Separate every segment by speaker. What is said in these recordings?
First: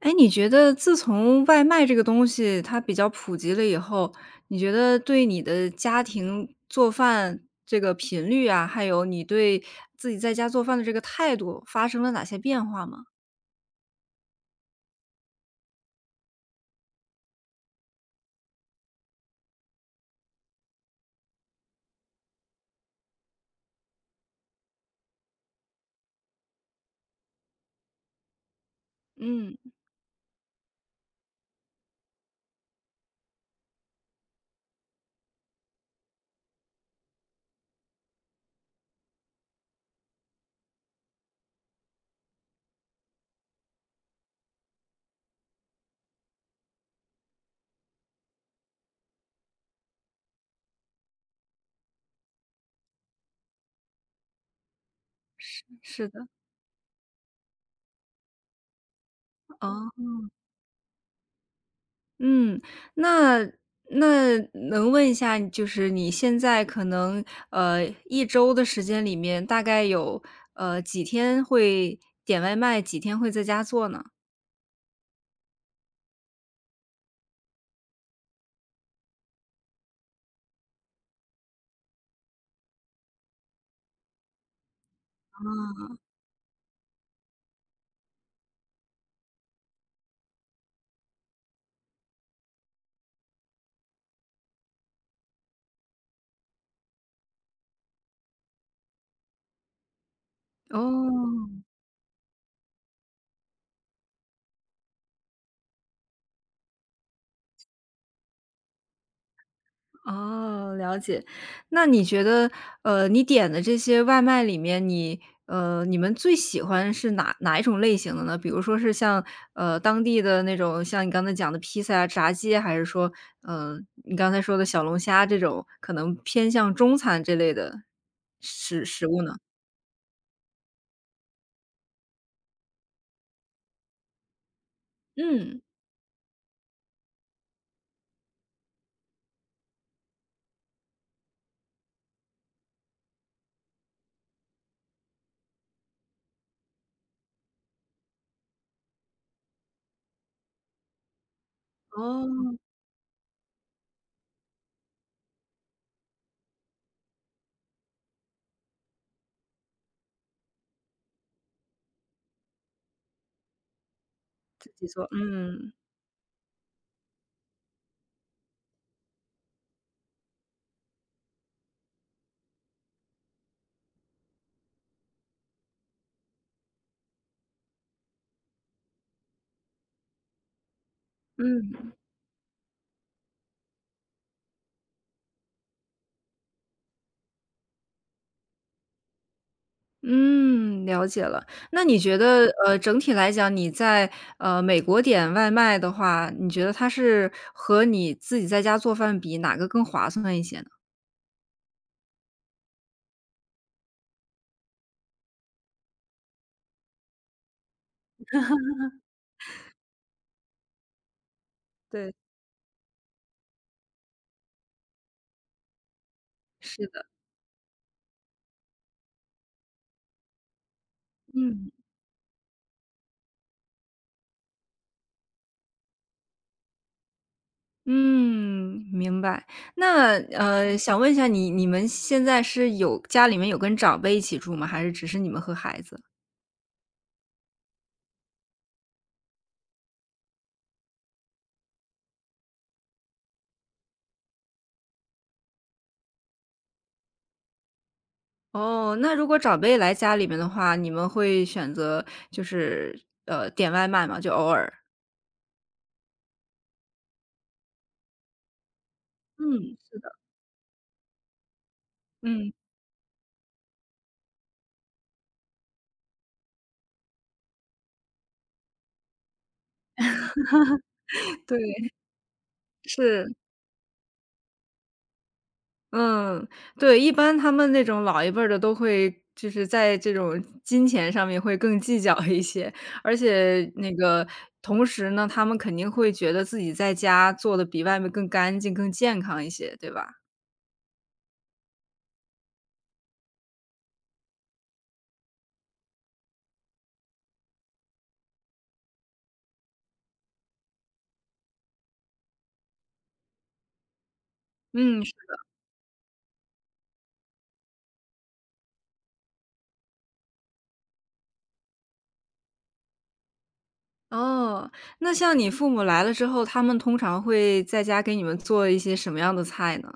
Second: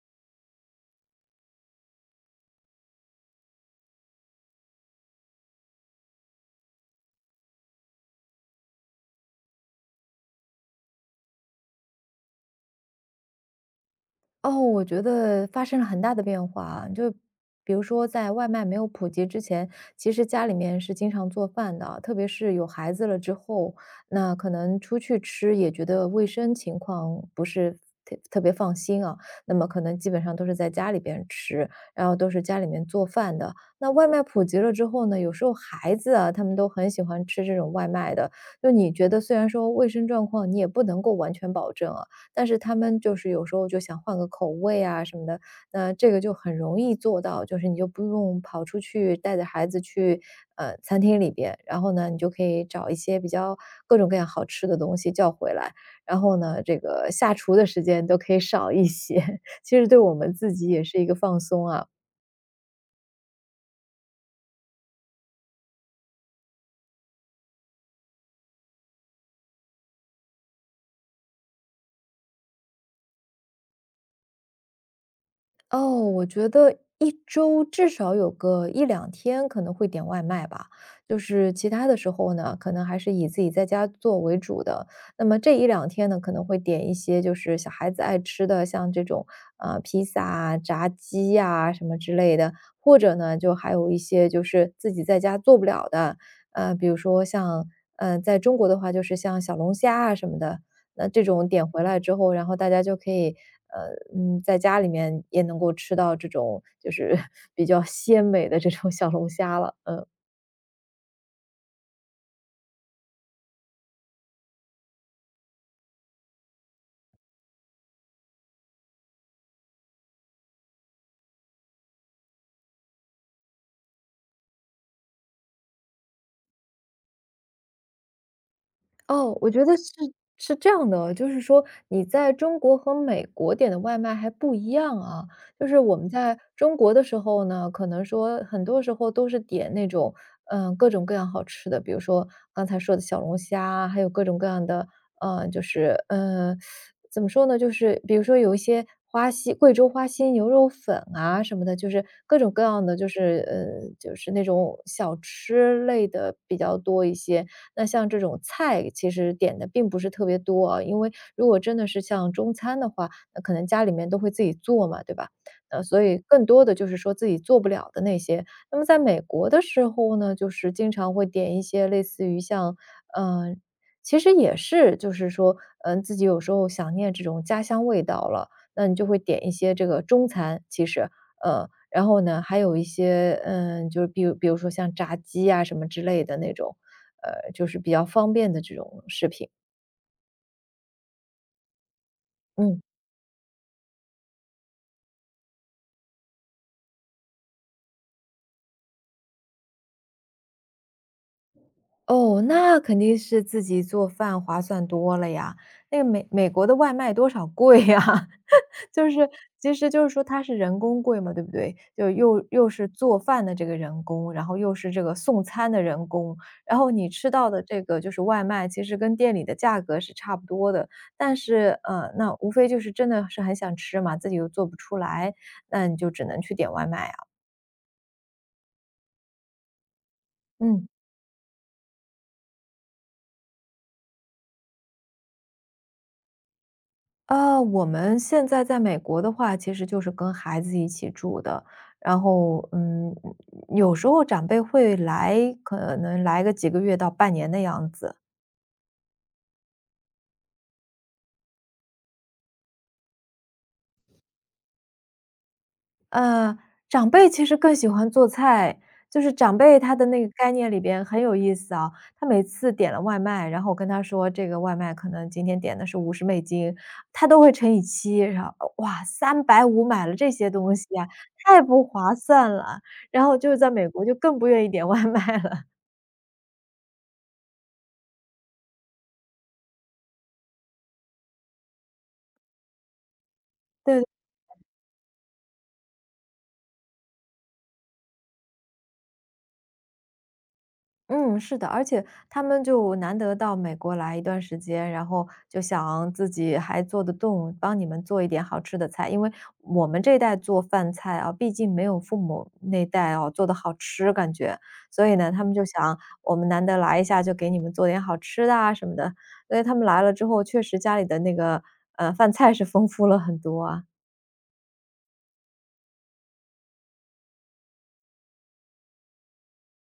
Speaker 1: 哎，你觉得自从外卖这个东西它比较普及了以后，你觉得对你的家庭做饭这个频率啊，还有你对自己在家做饭的这个态度发生了哪些变化吗？
Speaker 2: 哦，我觉得发生了很大的变化啊，就比如说在外卖没有普及之前，其实家里面是经常做饭的，特别是有孩子了之后，那可能出去吃也觉得卫生情况不是特别放心啊，那
Speaker 1: 嗯，
Speaker 2: 么可能基本上都是在家里边吃，然后都是家里面做饭的。那外卖普及了之后呢，有时候孩子啊，他们都很喜欢吃这种外卖的，就你觉得虽然说卫生状况你也不能够完全保证啊，但是他们就是有时候就想换个口味啊什么的，那这个就很容易做到，就是你就不用跑出去带着孩子去餐厅里边，然后呢，你就可以找一些比较各种各样好吃的东西叫回
Speaker 1: 是。
Speaker 2: 来，
Speaker 1: 是
Speaker 2: 然
Speaker 1: 的，
Speaker 2: 后呢，这个下厨的时间都可以少一些，其实
Speaker 1: 哦，
Speaker 2: 对我们自己也是一个放松啊。
Speaker 1: 嗯，那那能问一下，就是你现在可能一周的时间里面，大概有几天会点外卖，几天会在家做呢？
Speaker 2: 哦，我觉得一周至少有个一两天可能会点外卖吧，就是其他的时候呢，可能还是以自己在家做为主的。那么这一两天呢，可能会点一些就是小孩子爱吃的，像这种，披萨啊炸鸡呀什么之类的，或者呢，就还有一些就是自己在家做不了的，比如说像在中国的话就是像小龙虾啊什么的，那这
Speaker 1: 哦，
Speaker 2: 种点回来之后，然后大家就可以，呃，在家里面也能够吃到这种就是 比较鲜美的这种小龙虾了，嗯。
Speaker 1: 哦，了解。那你觉得，你点的这些外卖里面，你们最喜欢是哪一种类型的呢？比如说是像当地的那种，像你刚才讲的披萨啊、炸鸡，还是说，嗯，你刚才说的小龙虾这种，可能偏向中餐这类的食物呢？
Speaker 2: 哦，我觉得是这样的，就是说你在中国和美国点的外卖还不一样啊。
Speaker 1: 嗯，
Speaker 2: 就是我们在中国的时候呢，可能说很多时候都是点那种各种各样好吃的，比如说刚才说的小龙虾啊还有各种各样的就是怎么说呢，就是比如说有一些贵州花溪牛肉粉啊什么的，就是各种各
Speaker 1: 哦，
Speaker 2: 样的，就是那种小吃类的比较多一些。那像这种菜其实点的并不是特别多啊，因为如果真的是像中餐的话，那可能家里面都会自己
Speaker 1: 自己
Speaker 2: 做嘛，
Speaker 1: 做，
Speaker 2: 对吧？
Speaker 1: 嗯
Speaker 2: 所以更多的就是说自己做不了的那些。那么在美国的时候呢，就是经常会点一些类似于像，呃，其实也是就是说，自己有时候想念这种家乡味道了，那你就会点一些这个中餐，其实，
Speaker 1: 嗯。
Speaker 2: 然后呢，还有一些，就是比如说像炸鸡啊什么之类的那种。就是比较方便的这种食品。
Speaker 1: 嗯，了解了。那你觉得，呃，
Speaker 2: 嗯。
Speaker 1: 整体来讲，你在美国点外卖的话，你觉得它是和你自己在家做饭比，哪个更划算一些呢？
Speaker 2: 哦，那肯定是自己做饭划算多了呀。那个美国的外卖多少贵呀？就是其实就是说它是人工贵嘛，对不对？就
Speaker 1: 对，
Speaker 2: 又是做饭的这个人工，然后又是这个送餐的人工，然
Speaker 1: 是
Speaker 2: 后
Speaker 1: 的，
Speaker 2: 你吃到的这个就是外卖，其实跟店里的价格是差不多的。但
Speaker 1: 嗯
Speaker 2: 是，那无非就是真的是很想吃嘛，自己又做不出来，那你就只能去点外卖啊。
Speaker 1: 嗯，明白。那呃，
Speaker 2: 嗯。
Speaker 1: 想问一下你，你们现在是有家里面有跟长辈一起住吗？还是只是你们和孩子？
Speaker 2: 我们现在在美国的话，其实就是跟孩子一起住的。然后，有时候长辈会来，可能来个几个月到半年的样子。
Speaker 1: 哦，那如果长辈来家里面的话，你们会选择就是点外卖吗？就偶尔。
Speaker 2: 呃，长辈其实更喜欢做菜，就是长
Speaker 1: 嗯，
Speaker 2: 辈他
Speaker 1: 是
Speaker 2: 的那个概念里边很有意思啊。他每
Speaker 1: 嗯，
Speaker 2: 次点了外卖，然后我跟他说这个外卖可能今天点的是50美金，他都会乘以七，然后哇350买了这些东西啊，太不
Speaker 1: 对，
Speaker 2: 划算了，然
Speaker 1: 是。
Speaker 2: 后就是在美国就更不愿意点外卖了，
Speaker 1: 嗯，对，一般他们那种老一辈儿的都会就是在这种金钱上面会更计较一些，而且那
Speaker 2: 对
Speaker 1: 个同时呢，他们肯定会觉得自己在家做的比外面更干净、更健康一些，对吧？
Speaker 2: 嗯，是的，而且他们就难得到美国来一段时间，然后就想自己还做得动，帮你们做一点好吃的菜。因为我们这一代做饭菜啊，毕竟没有父母那代做的好吃，感觉。
Speaker 1: 嗯，
Speaker 2: 所
Speaker 1: 是
Speaker 2: 以呢，他们就想我们难得来一下，就给你们做点好吃的啊什么的。所以他们来了之后，确实家里的那个饭菜是丰富了很多啊。
Speaker 1: 哦，那像你父母来了之后，他们通常会在家给你们做一些什么样的菜呢？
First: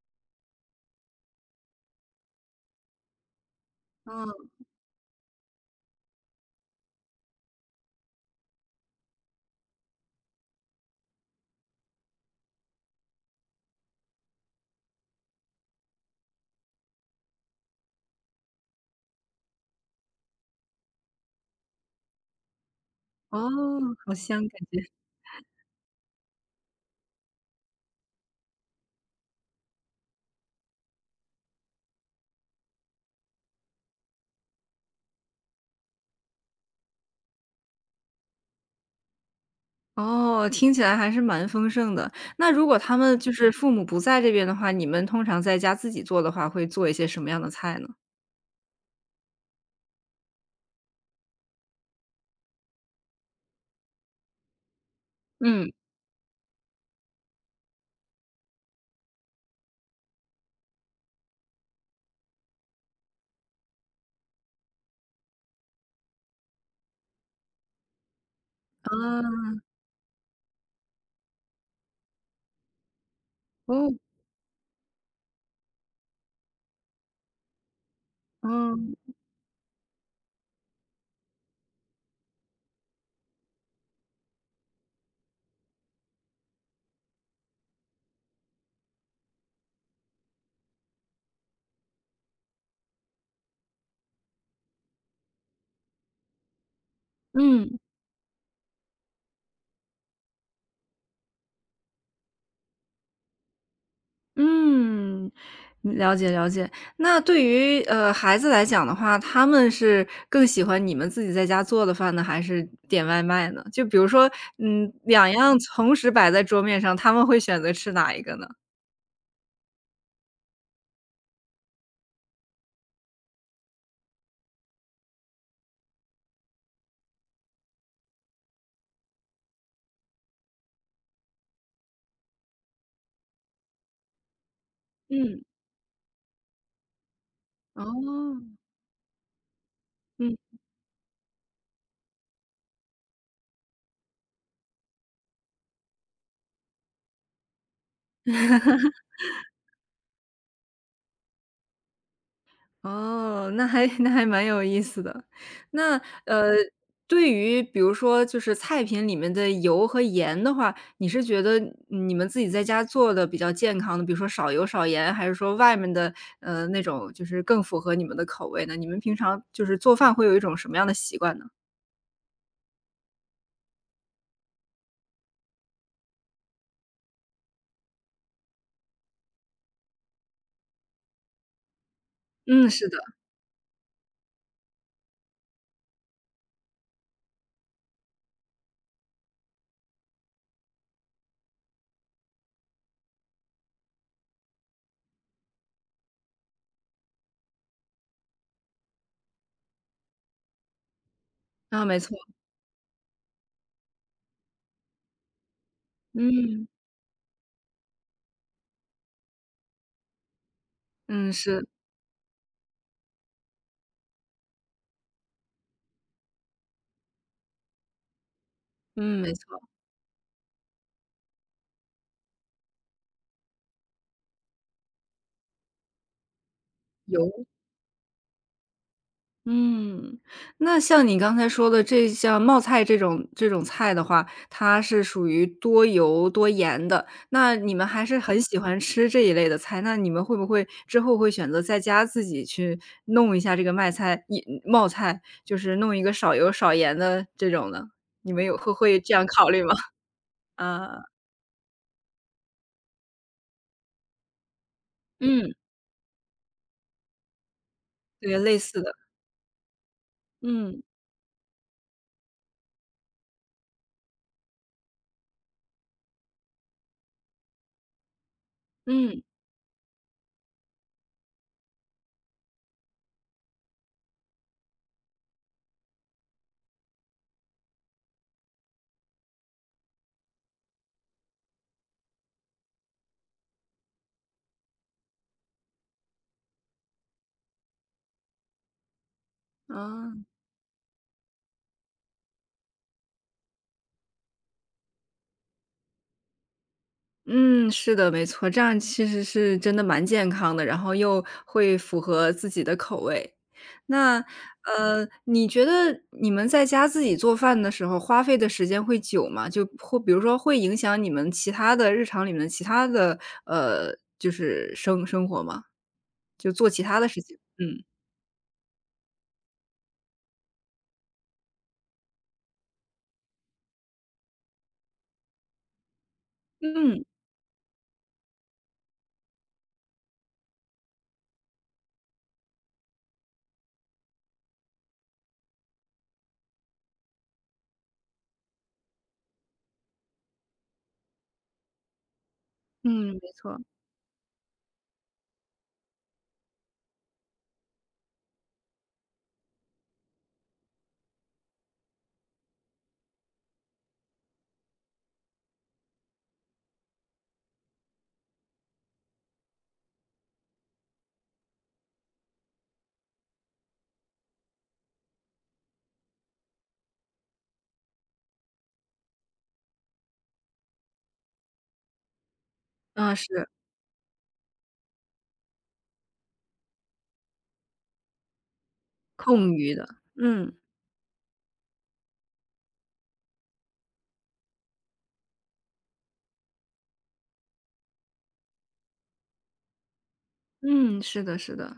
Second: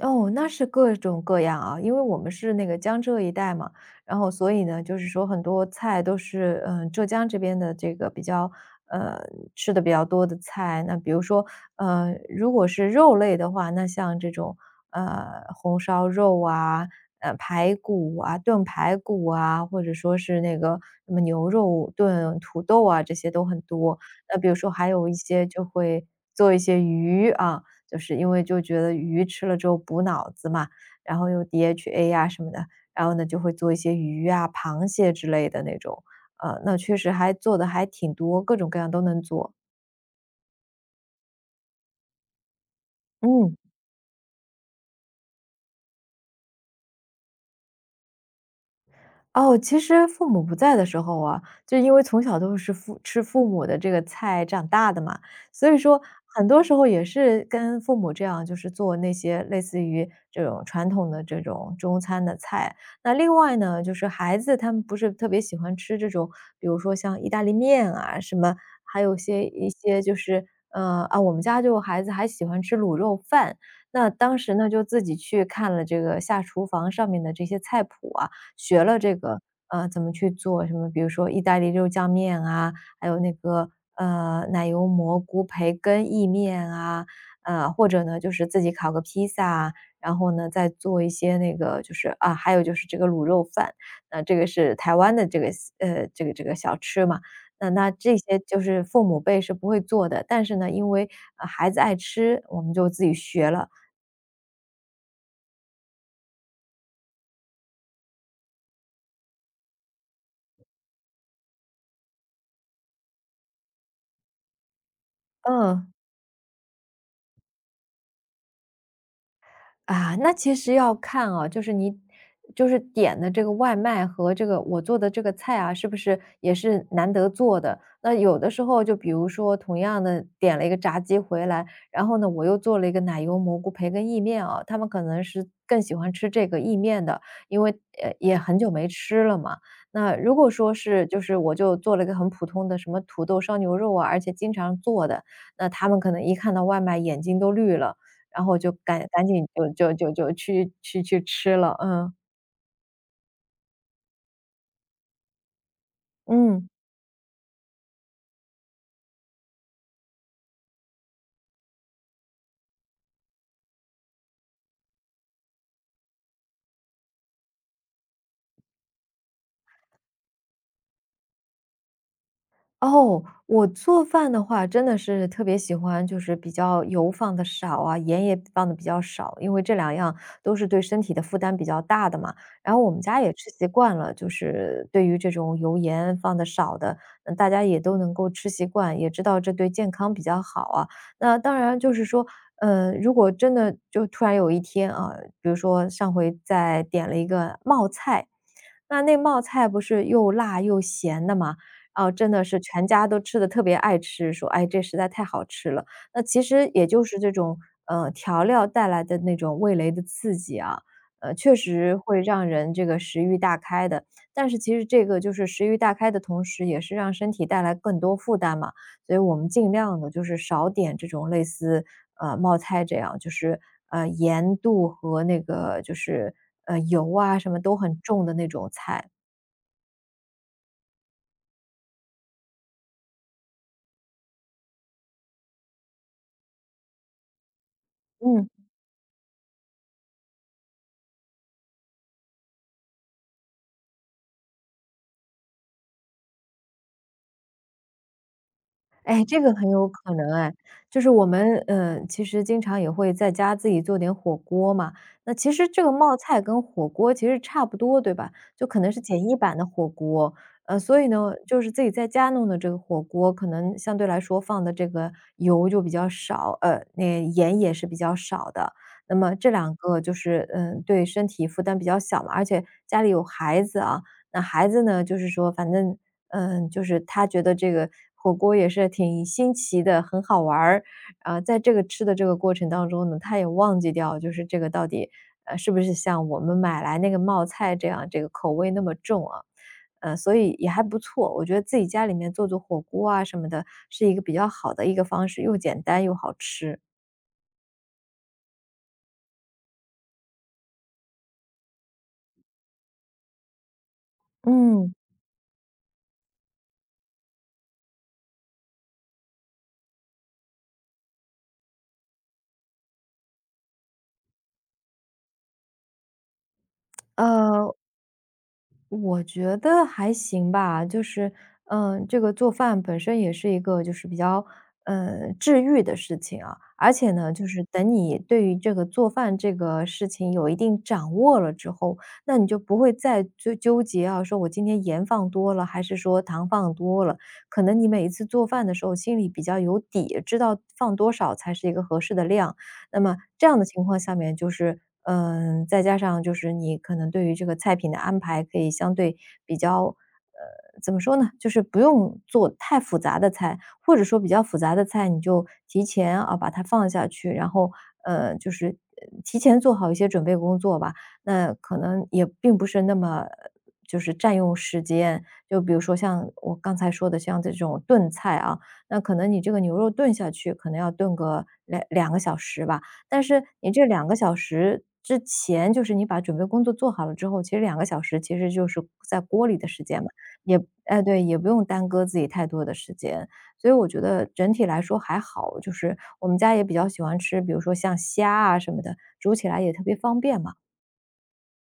Speaker 2: 哦，那是各种各样啊，因为我们是那个江浙一带嘛，然
Speaker 1: 嗯，
Speaker 2: 后所以呢，就是说很多菜都是，浙江这边的这个比较，呃，吃的比较多的菜。那比如说，如果是肉类的话，那像这种，红烧肉啊，排骨啊，炖排骨啊，或者说是那个什么牛肉炖土豆啊，这些都
Speaker 1: 哦，
Speaker 2: 很多。
Speaker 1: 好
Speaker 2: 那
Speaker 1: 香
Speaker 2: 比如说还有一些就会做一些鱼啊，就是因为就觉得鱼吃了之后补脑子嘛，然后有 DHA 呀什么的，然后呢就会做一些鱼啊、螃蟹之类的那种，那确实还做的还挺多，各种各样都能做，
Speaker 1: 哦，听起来还是蛮丰盛的。那如果他们就是
Speaker 2: 嗯。
Speaker 1: 父母不在这边的话，你们通常在家自己做的话，会做一些什么样的菜呢？
Speaker 2: 哦，其实父母不在的时候啊，就因为从小都是父母的这个菜长大的嘛，
Speaker 1: 嗯。
Speaker 2: 所以说很多时候也是跟父母这样，就是做那些类似于这种传统的这种中餐的菜。那另外呢，就是孩子他们不是特别喜欢吃这种，比如说像意大利面啊什么，
Speaker 1: 啊，
Speaker 2: 还有一些就是，我们家就孩子还喜欢吃卤肉饭。
Speaker 1: 哦，
Speaker 2: 那当时呢，就自己去看了这个下厨房上面的这些菜谱啊，学
Speaker 1: 嗯，
Speaker 2: 了这个，怎么去做什么，比如说意大利肉酱面啊，还有那个，奶油蘑菇培根意面啊，或者呢，就是自己烤个披萨啊然后呢，再做一些那个就是啊，还有就是这个卤肉饭，那这个是台湾的这个小吃嘛。那
Speaker 1: 嗯，
Speaker 2: 那这些就是父母辈是不会做的，但是呢，因为，孩子爱吃，我们就自己学了。
Speaker 1: 嗯，了解了解。那对于，呃，孩子来讲的话，他们是更喜欢你们自己在家做的饭呢，还是点外卖呢？就比如说，嗯，两样
Speaker 2: 嗯。
Speaker 1: 同时摆在桌面上，他们会选择吃哪一个呢？
Speaker 2: 啊，那其实要看啊，就是你就是点的这个外卖和这个我做的这个菜啊，是不是也是难得做的？那有的时候就比如说同样的点了一个炸鸡回来，然后呢，我又做了一个奶油蘑菇培根意面啊，他们可能
Speaker 1: 嗯。
Speaker 2: 是更喜欢吃这个意面的，因为
Speaker 1: 哦，
Speaker 2: 也很久没吃了嘛。那如
Speaker 1: 嗯。
Speaker 2: 果说是就是我就做了一个很普通的什么土豆烧牛肉啊，而且经常做的，那他们可能一看到外卖眼睛都绿了。然后我就赶紧就去吃了，嗯
Speaker 1: 哦，那还 那还蛮有意思的。那呃，
Speaker 2: 嗯。
Speaker 1: 对于比如说就是菜品里面的油和盐的话，你是觉得你们自己在家做的比较健康的，比如说少油少盐，还是说外面的那种就是更符合你们的口味呢？你们平常就是做饭会有一种什么样的习惯呢？
Speaker 2: 哦，我做饭的话真的是特别喜欢，就是比较油放的少啊，盐也放的比较少，因为这两样都是对身体的负担比较大的嘛。
Speaker 1: 嗯，
Speaker 2: 然后
Speaker 1: 是
Speaker 2: 我
Speaker 1: 的，
Speaker 2: 们家也吃习惯了，就是对于这种油盐放的少的，大家也都能够吃习惯，也知道这对健康比较好啊。那当然就是说，如果真的就突然有一天啊，比如说上回在点了一个冒菜，那冒菜不是又辣又咸的嘛？
Speaker 1: 啊，没
Speaker 2: 哦，
Speaker 1: 错，
Speaker 2: 真的是全家都吃的特别爱吃，说："哎，这实在太好吃了。"那其
Speaker 1: 嗯
Speaker 2: 实也就是这种，调料带来的那种味蕾的刺激啊，
Speaker 1: 嗯
Speaker 2: 确
Speaker 1: 是，
Speaker 2: 实会让人这个食欲大开的。但是其实这个就是食欲大开的同时，也是让身体带来更多负担嘛，所以
Speaker 1: 嗯没
Speaker 2: 我们
Speaker 1: 错，
Speaker 2: 尽量的就是少点这种类似，冒菜这样，就是，盐度和那个就是，油啊
Speaker 1: 油。
Speaker 2: 什么都很重的那种菜，
Speaker 1: 嗯，那像你刚才说的像冒菜这种菜的话，它是属于多油多盐的，那你们还是很
Speaker 2: 嗯。
Speaker 1: 喜欢吃这一类的菜，那你们会不会之后会选择在家自己去弄一下这个麦菜一冒菜，就是弄一个少油少盐的这种呢？你们有会这
Speaker 2: 哎，
Speaker 1: 样
Speaker 2: 这
Speaker 1: 考
Speaker 2: 个
Speaker 1: 虑
Speaker 2: 很
Speaker 1: 吗？
Speaker 2: 有 可能哎，
Speaker 1: 啊，
Speaker 2: 就是我们，其实经常也会在家自己做点火锅嘛。那其
Speaker 1: 嗯，
Speaker 2: 实这个冒菜跟火锅其实差不多，对吧？
Speaker 1: 对，类
Speaker 2: 就可
Speaker 1: 似的，
Speaker 2: 能是简易版的火锅，
Speaker 1: 嗯，
Speaker 2: 所以呢，就是自己在家弄的这个火锅，可能相对来说放的这个油就比较少，那盐也是比较少的。那
Speaker 1: 嗯，
Speaker 2: 么这两个就是，嗯，对身体负担比较小嘛，而且家里有孩子啊，那孩子呢，就是说反正嗯，就是他觉得这个火锅也是挺新奇的，很好玩儿。啊，在这个吃的这个过程当中呢，他也忘记掉，就是这个到底，呃，是不是像我们买来那个冒菜这样，这个口味那么重啊？呃，
Speaker 1: 啊。
Speaker 2: 所以也还不错，我觉得自己家里面做做火锅啊什么的，是一个比较好的一个方式，又简单又好吃。
Speaker 1: 嗯，是的，没错，这样其实是真的蛮健康的，然后又会符合自己的口味。那，
Speaker 2: 嗯。
Speaker 1: 呃，你觉得你们在家自己做饭的时候花费的时间会久吗？就或比如说会影响你们其他的日常里面的其他的，呃，就是生活吗？就做其他的事情？
Speaker 2: 嗯呃，
Speaker 1: 嗯，
Speaker 2: 我觉得还行吧，就是，嗯，这个做饭本身也是一个就是比较，呃，治愈的事情啊。而
Speaker 1: 嗯，
Speaker 2: 且呢，就是等你对于这个做饭这个事情有一定掌握了之后，那你就不会再纠纠结啊，说我今天盐放多了，还是说糖放多了。可能你每一次做饭的时候，心里比较有底，知道放多少才是一个合适的量。那
Speaker 1: 嗯，
Speaker 2: 么
Speaker 1: 没
Speaker 2: 这样
Speaker 1: 错，
Speaker 2: 的情况下面就是，嗯，再加上就是你可能对于这个菜品的安排可以相对比较怎么说呢，就是不用做太复杂的菜，或者说比较复杂的菜，你就提前啊把它放下去，然后就是提前做好一些准备工作吧。那可能也并不是那么就是占用时间，就比如说像我刚才说的，像这种炖菜啊，那可能你这个牛肉炖下去，可能要炖个两个小时吧。
Speaker 1: 啊，
Speaker 2: 但是
Speaker 1: 是，
Speaker 2: 你这两个小时之前，就是你把准备工作做好了之后，其实两个小时其实就是在锅
Speaker 1: 空
Speaker 2: 里的
Speaker 1: 余
Speaker 2: 时
Speaker 1: 的，
Speaker 2: 间嘛，
Speaker 1: 嗯，
Speaker 2: 也哎，对，也不用耽搁自己太多的时间。所以我觉得整体来说还好，就是我们家也比较喜欢吃，比如说像虾啊什么的，煮起来也特别方便嘛。
Speaker 1: 嗯，是的，是的。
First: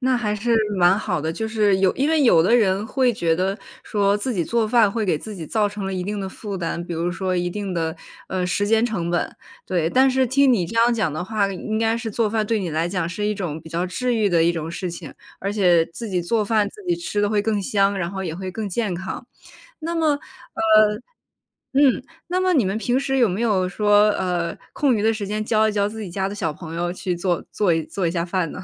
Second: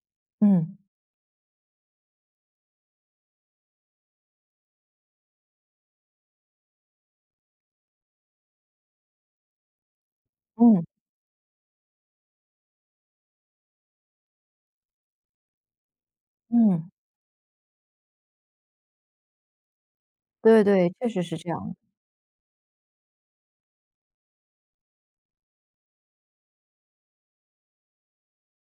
Speaker 1: 那还是
Speaker 2: 嗯，
Speaker 1: 蛮好的，就是有因为有的人会觉得说自己做饭会给自己造成了一定的负担，比如说一定的，呃，时间成本，对。但是听你这
Speaker 2: 嗯，
Speaker 1: 样讲的话，应该是做饭对你来讲是一种比较治愈的一种事情，而且自己做饭自
Speaker 2: 嗯，
Speaker 1: 己吃的会更香，然后也会更健康。那么，
Speaker 2: 对
Speaker 1: 呃
Speaker 2: 对，确实是这样的。
Speaker 1: 嗯，那么你们平时有没有说，呃，空余的时间教一教自己家的小朋友去做一下饭呢？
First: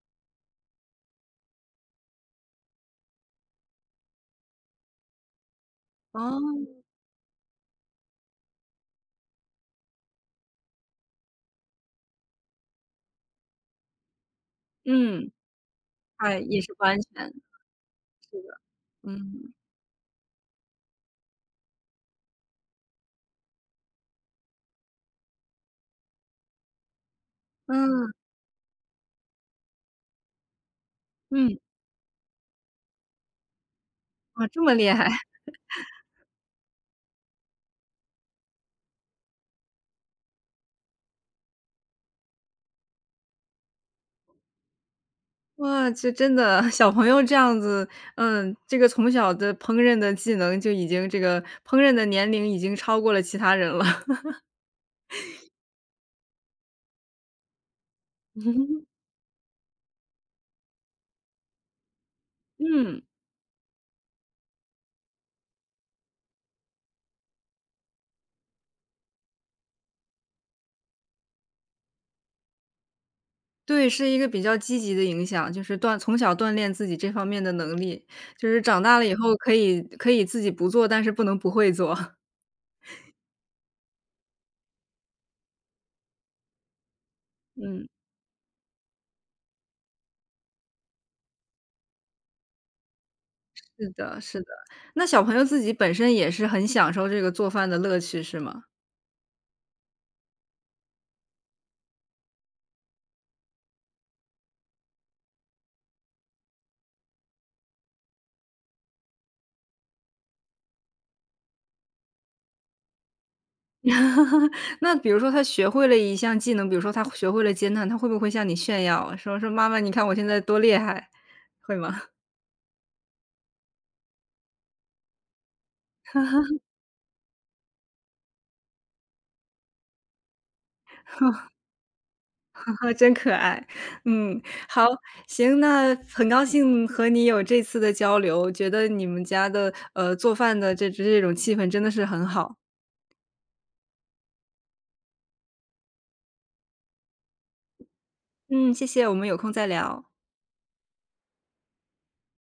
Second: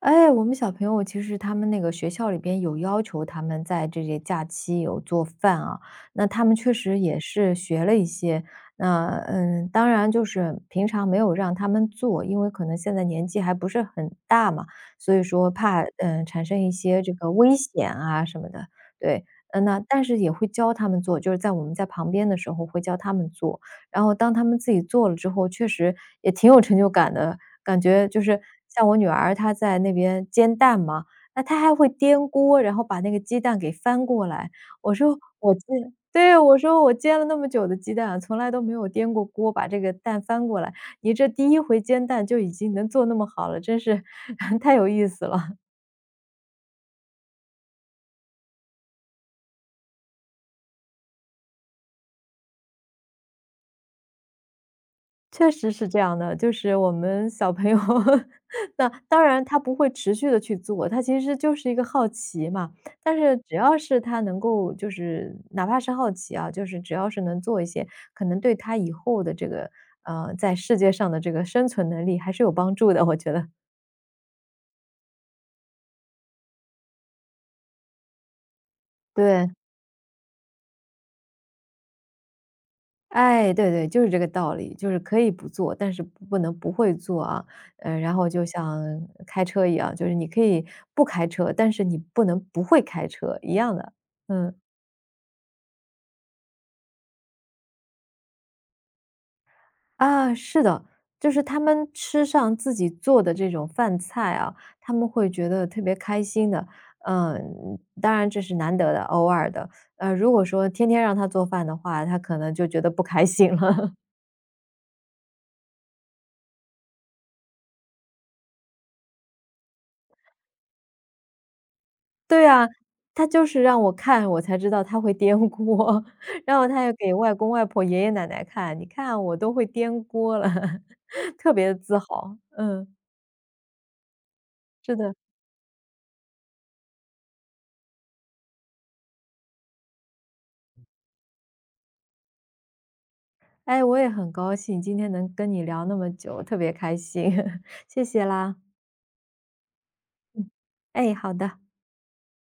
Speaker 2: 哎，我们小朋友其实他们那个学校里边有要求他们在这些假期有做饭啊，那他们
Speaker 1: 哦，
Speaker 2: 确实也是学了一些。那嗯，当然就是平常没有让他们做，因为可能现在年纪还不是很大嘛，所以
Speaker 1: 嗯。
Speaker 2: 说怕
Speaker 1: 哎，
Speaker 2: 产生
Speaker 1: 也
Speaker 2: 一
Speaker 1: 是不安
Speaker 2: 些这个
Speaker 1: 全。
Speaker 2: 危险啊什么的。对，
Speaker 1: 嗯，
Speaker 2: 嗯，那但是也会教他们做，就是在我们在旁边的时候会教他们做，然后当他们自己做了之后，确实也挺有成就感的。感觉
Speaker 1: 嗯，
Speaker 2: 就是像我女儿她在那边煎蛋嘛，那
Speaker 1: 嗯，
Speaker 2: 她还会颠锅，然后把那个鸡蛋给翻过
Speaker 1: 哇，
Speaker 2: 来。
Speaker 1: 这么厉
Speaker 2: 我
Speaker 1: 害！
Speaker 2: 说我煎对，我说我煎了那么久的鸡蛋，从来都没有颠过锅，把这个蛋翻过来。你这第一回煎蛋就已经能做那么好了，真是 太有意思了。
Speaker 1: 哇，这真的小朋友这样子，嗯，这个从小的烹饪的技能就已经这个烹饪的年龄已经超过了其他人了。
Speaker 2: 确实是这样的，就是我们小朋友 那当然他不会持续的去做，他其实就是一个好奇嘛。
Speaker 1: 嗯，
Speaker 2: 但是只要是他能够就是哪怕是好奇啊，就是只要是能做一些，可能对他以后的这个，在世界上的这个生存能力还是有帮助的，我觉得。
Speaker 1: 对，是一个比较积极的影响，就是从小锻炼自己这方面的能力，就是长大了以后
Speaker 2: 对。
Speaker 1: 可以自己不做，但是不能不会做。
Speaker 2: 哎，对对，就是这个道理，就是可以不做，但是不能不会做啊。
Speaker 1: 嗯，
Speaker 2: 嗯，然后就像开车一样，就是你可以不开车，但是你不能不会开车，一样
Speaker 1: 是
Speaker 2: 的。
Speaker 1: 的，是的。
Speaker 2: 嗯，
Speaker 1: 那小朋友自己本身也是很享受这个做饭的乐趣，是吗？
Speaker 2: 啊，是的，就是他们吃上自己做的这种饭菜啊，他们会觉得特别开心的。嗯，当然这是难得的，偶尔的。如果说天天让他做饭的话，他可能就觉得不开心了。
Speaker 1: 那比如说他学会了一项技能，比如说他学会了煎蛋，他会不会向你炫耀，说：“妈妈，你看我现在多厉害。”会吗？
Speaker 2: 对啊，他就是让我看，我才知道他会颠锅，然 后他又给外公外婆、爷爷奶奶看，你看啊我都会颠锅了，特别自豪。嗯，
Speaker 1: 真可爱。嗯，好，
Speaker 2: 是的，
Speaker 1: 行，那很高兴和你有这次的交流，觉得你们家的，呃，做饭的这种气氛真的是很好。
Speaker 2: 哎，我也很高兴今天能跟你聊那么久，特别开心，谢谢啦。
Speaker 1: 嗯，谢谢，我们有空再聊。
Speaker 2: 哎，好的。